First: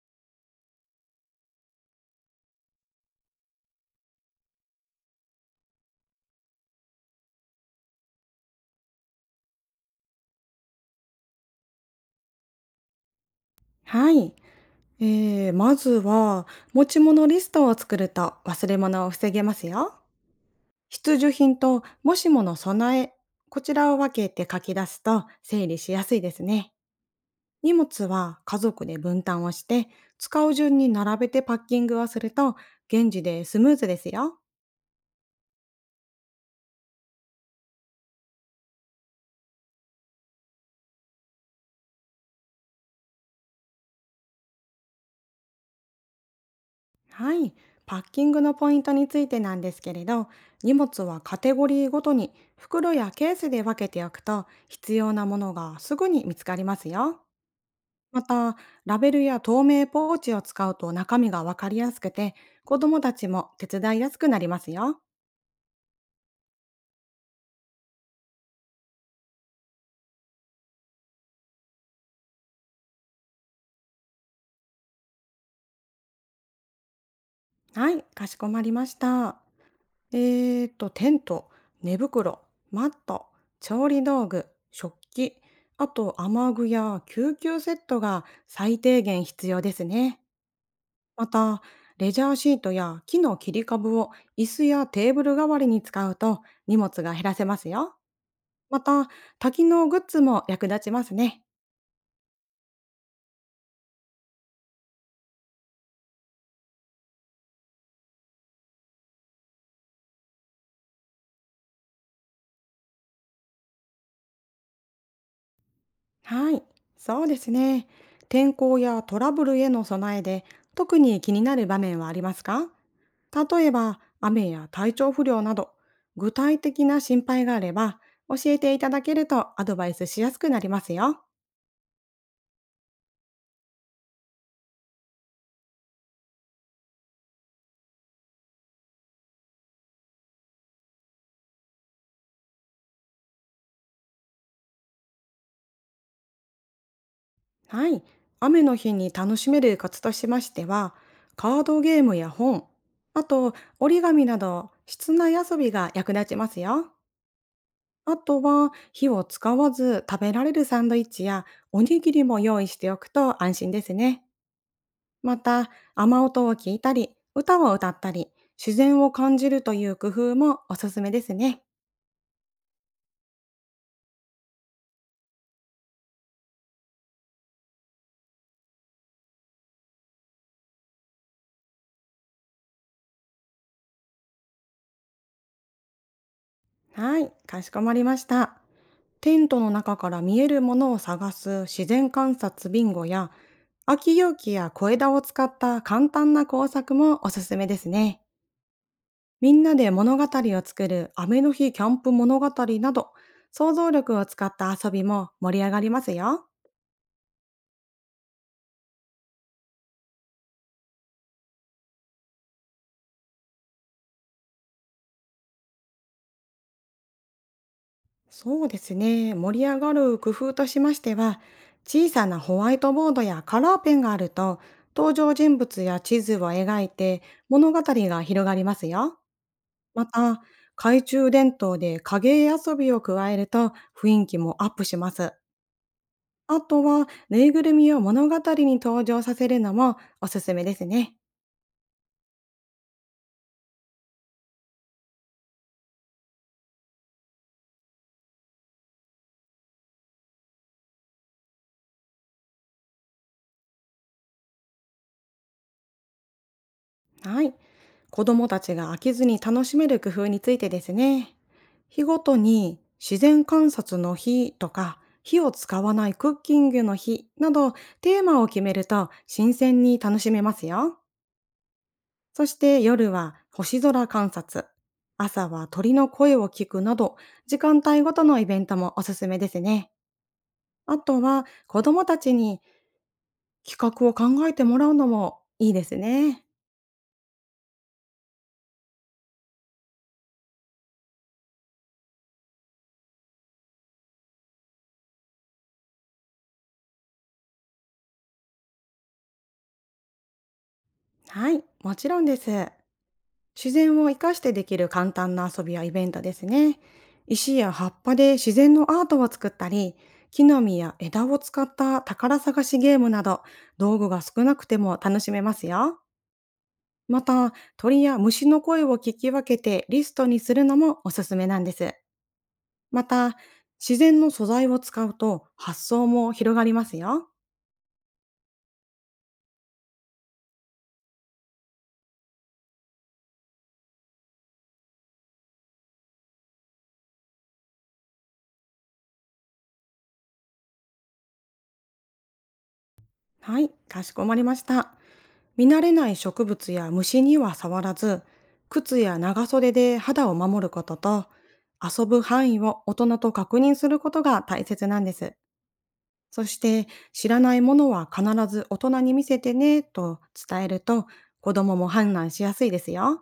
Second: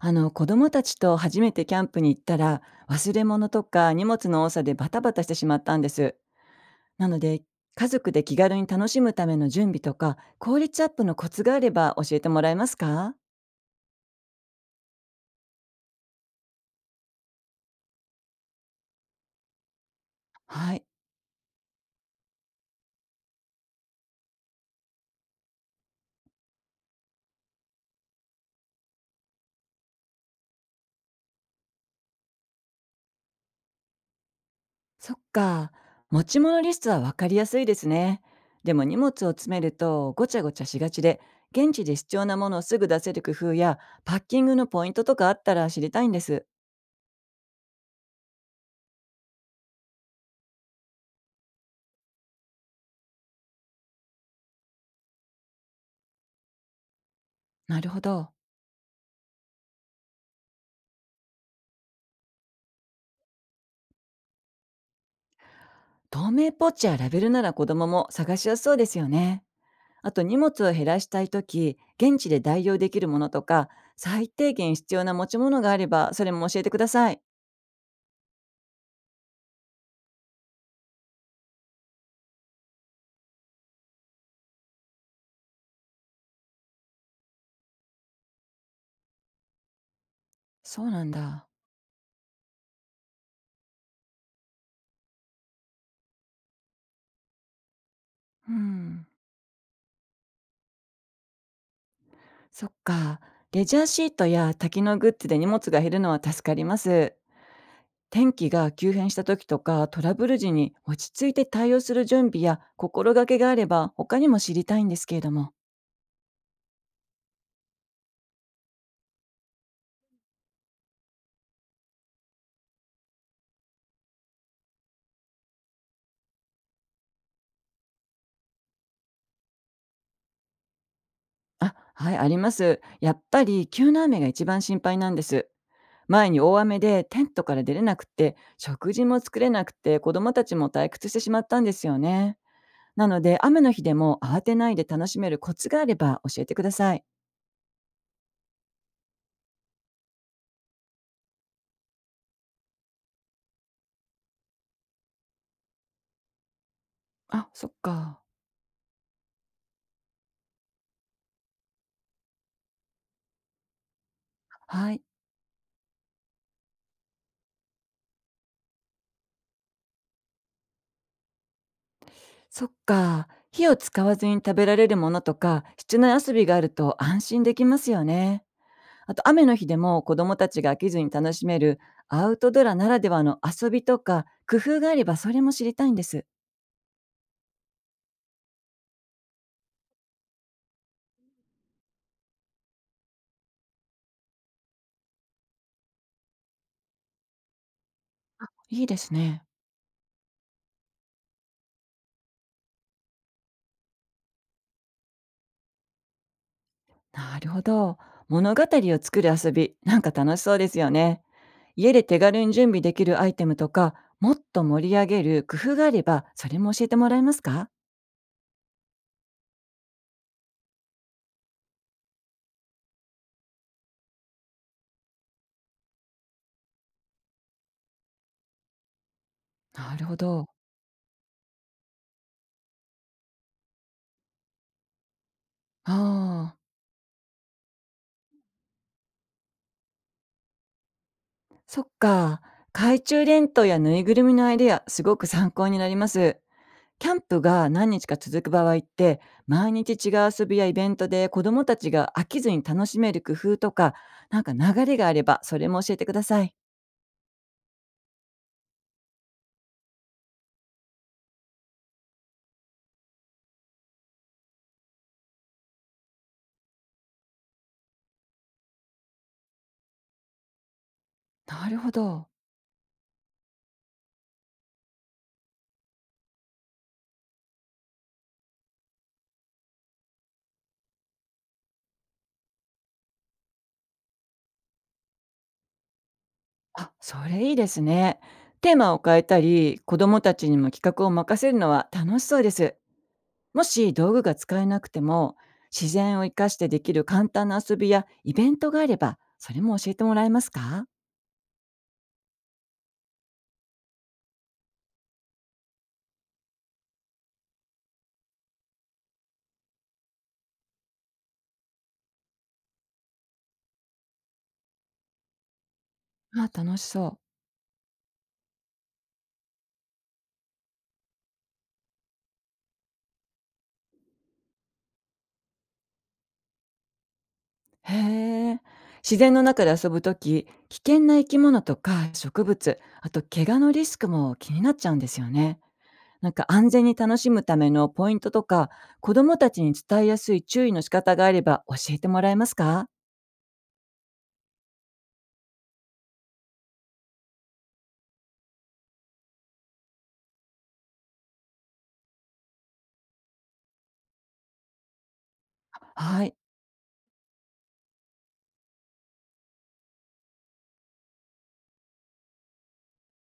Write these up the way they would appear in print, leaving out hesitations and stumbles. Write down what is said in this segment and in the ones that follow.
子供たちと初めてキャンプに行ったら、忘れ物とか荷物の多さでバタバタしてしまったんです。なので、家族で気軽に楽しむための準備とか効率アップのコツがあれば教えてもらえますか？はい。まずは、持ち物リストを作ると忘れ物を防げますよ。はい。必需品ともしもの備え、こちらを分けて書き出すと整理しやすいですね。荷物は家族で分担をして、使う順に並べてパッキングをすると、現地でスムーズですよ。そっか。持ち物リストはわかりやすいですね。でも、荷物を詰めるとごちゃごちゃしがちで、現地で必要なものをすぐ出せる工夫やパッキングのポイントとかあったら知りたいんです。はい。パッキングのポイントについてなんですけれど、荷物はカテゴリーごとに袋やケースで分けておくと、必要なものがすぐに見つかりますよ。なるほまど。た、ラベルや透明ポーチを使うと中身がわかりやすくて、子供たちも手伝いやすくなりますよ。透明ポッチやラベルなら子供も探しやすそうですよね。あと、荷物を減らしたいとき、現地で代用できるものとか、最低限必要な持ち物があれば、それも教えてください。はい、かしこまりました。えテント、寝袋、マット、調理道具、食器、あと雨具や救急セットが最低限必要ですね。そうなんまだ。た、レジャーシートや木の切り株を椅子やテーブル代わりに使うと荷物が減らせますよ。うまん。た、多機能グッズも役立ちますね。そっか。レジャーシートや多機能グッズで荷物が減るのは助かります。天気が急変した時とかトラブル時に落ち着いて対応する準備や心がけがあれば他にも知りたいんですけれども。はい、そうですね。天候やトラブルへの備えで特に気になる場面はありますか？例えば雨や体調不良など具体的な心配があれば教えていただけるとアドバイスしやすくなりますよ。あ、はい、あります。やっぱり急な雨が一番心配なんです。前に大雨でテントから出れなくて、食事も作れなくて、子供たちも退屈してしまったんですよね。なので、雨の日でも慌てないで楽しめるコツがあれば教えてください。はい、雨の日に楽しめるコツとしましてはカードゲームや本、あと折り紙など室内遊びが役立ちますよ。あ、そっあか。とは火を使わず食べられるサンドイッチやおにぎりも用意しておくと安心ですね。はい。また雨音を聞いたり歌を歌ったり自然を感じるという工夫もおすすめですね。そっか。火を使わずに食べられるものとか室内遊びがあると安心できますよね。あと、雨の日でも子供たちが飽きずに楽しめるアウトドラならではの遊びとか工夫があれば、それも知りたいんです。はい、かしこまりました。テントの中から見えるものを探す自然観察ビンゴや空き容器や小枝を使った簡単な工作もおすすめですね。いいですね。みんなで物語を作る雨の日キャンプ物語など、想像力を使った遊びも盛り上がりますよ。なるほど。物語を作る遊び、なんか楽しそうですよね。家で手軽に準備できるアイテムとか、もっと盛り上げる工夫があれば、それも教えてもらえますか？そうですね。盛り上がる工夫としましては、小さなホワイトボードやカラーペンがあると、登場人物や地図を描いて物語が広がりますよ。なるまほた、ど。懐中電灯で影絵遊びを加えると雰囲気もアップします。ああ、あとは、ぬいぐるみを物語に登場させるのもおすすめですね。そっか。懐中電灯やぬいぐるみのアイデア、すごく参考になります。キャンプが何日か続く場合って、毎日違う遊びやイベントで子供たちが飽きずに楽しめる工夫とか、なんか流れがあれば、それも教えてください。はい。子供たちが飽きずに楽しめる工夫についてですね。日ごとに自然観察の日とか、火を使わないクッキングの日などテーマを決めると新鮮に楽しめますよ。なるほど。そして夜は星空観察、朝は鳥の声を聞くなど時間帯ごとのイベントもおすすめですね。あとは子供たちに企画を考えてもらうのもいいですね。あ、それいいですね。テーマを変えたり、子どもたちにも企画を任せるのは楽しそうです。もし道具が使えなくても、自然を生かしてできる簡単な遊びやイベントがあれば、それも教えてもらえますか？はい、もちろんです。自然を生かしてできる簡単な遊びやイベントですね。石や葉っぱで自然のアートを作ったり、木の実や枝を使った宝探しゲームなど、道具が少なくても楽しめますよ。あ、楽しそまた、鳥や虫の声を聞き分けてリストにするのもおすすめなんです。また、自然の素材を使うと発想も広がりますよ。う。へえ。自然の中で遊ぶとき、危険な生き物とか植物、あと怪我のリスクも気になっちゃうんですよね。なんか安全に楽しむためのポイントとか、子どもたちに伝えやすい注意の仕方があれば教えてもらえますか？はい、かしこまりました。見慣れない植物や虫には触らず、靴や長袖で肌を守ることと、遊ぶ範囲を大人と確認することが大切なんです。はい、そして、知らないものは必ず大人に見せてねと伝えると、子供も判断しやすいですよ。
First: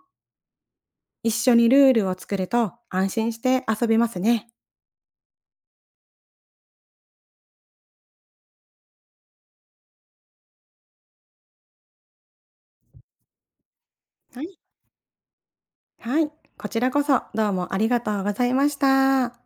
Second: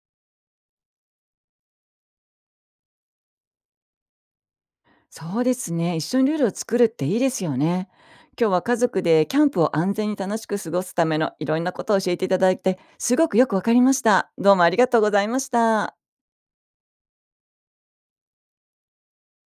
一緒にルールを作ると安心して遊べますね。そうですね。一緒にルールを作るっていいですよね。今日は家族でキャンプを安全に楽しく過ごすためのいろんなことを教えていただいて、すごくよくわかりました。はどうい。もありがとうございました。はい。こちらこそどうもありがとうございました。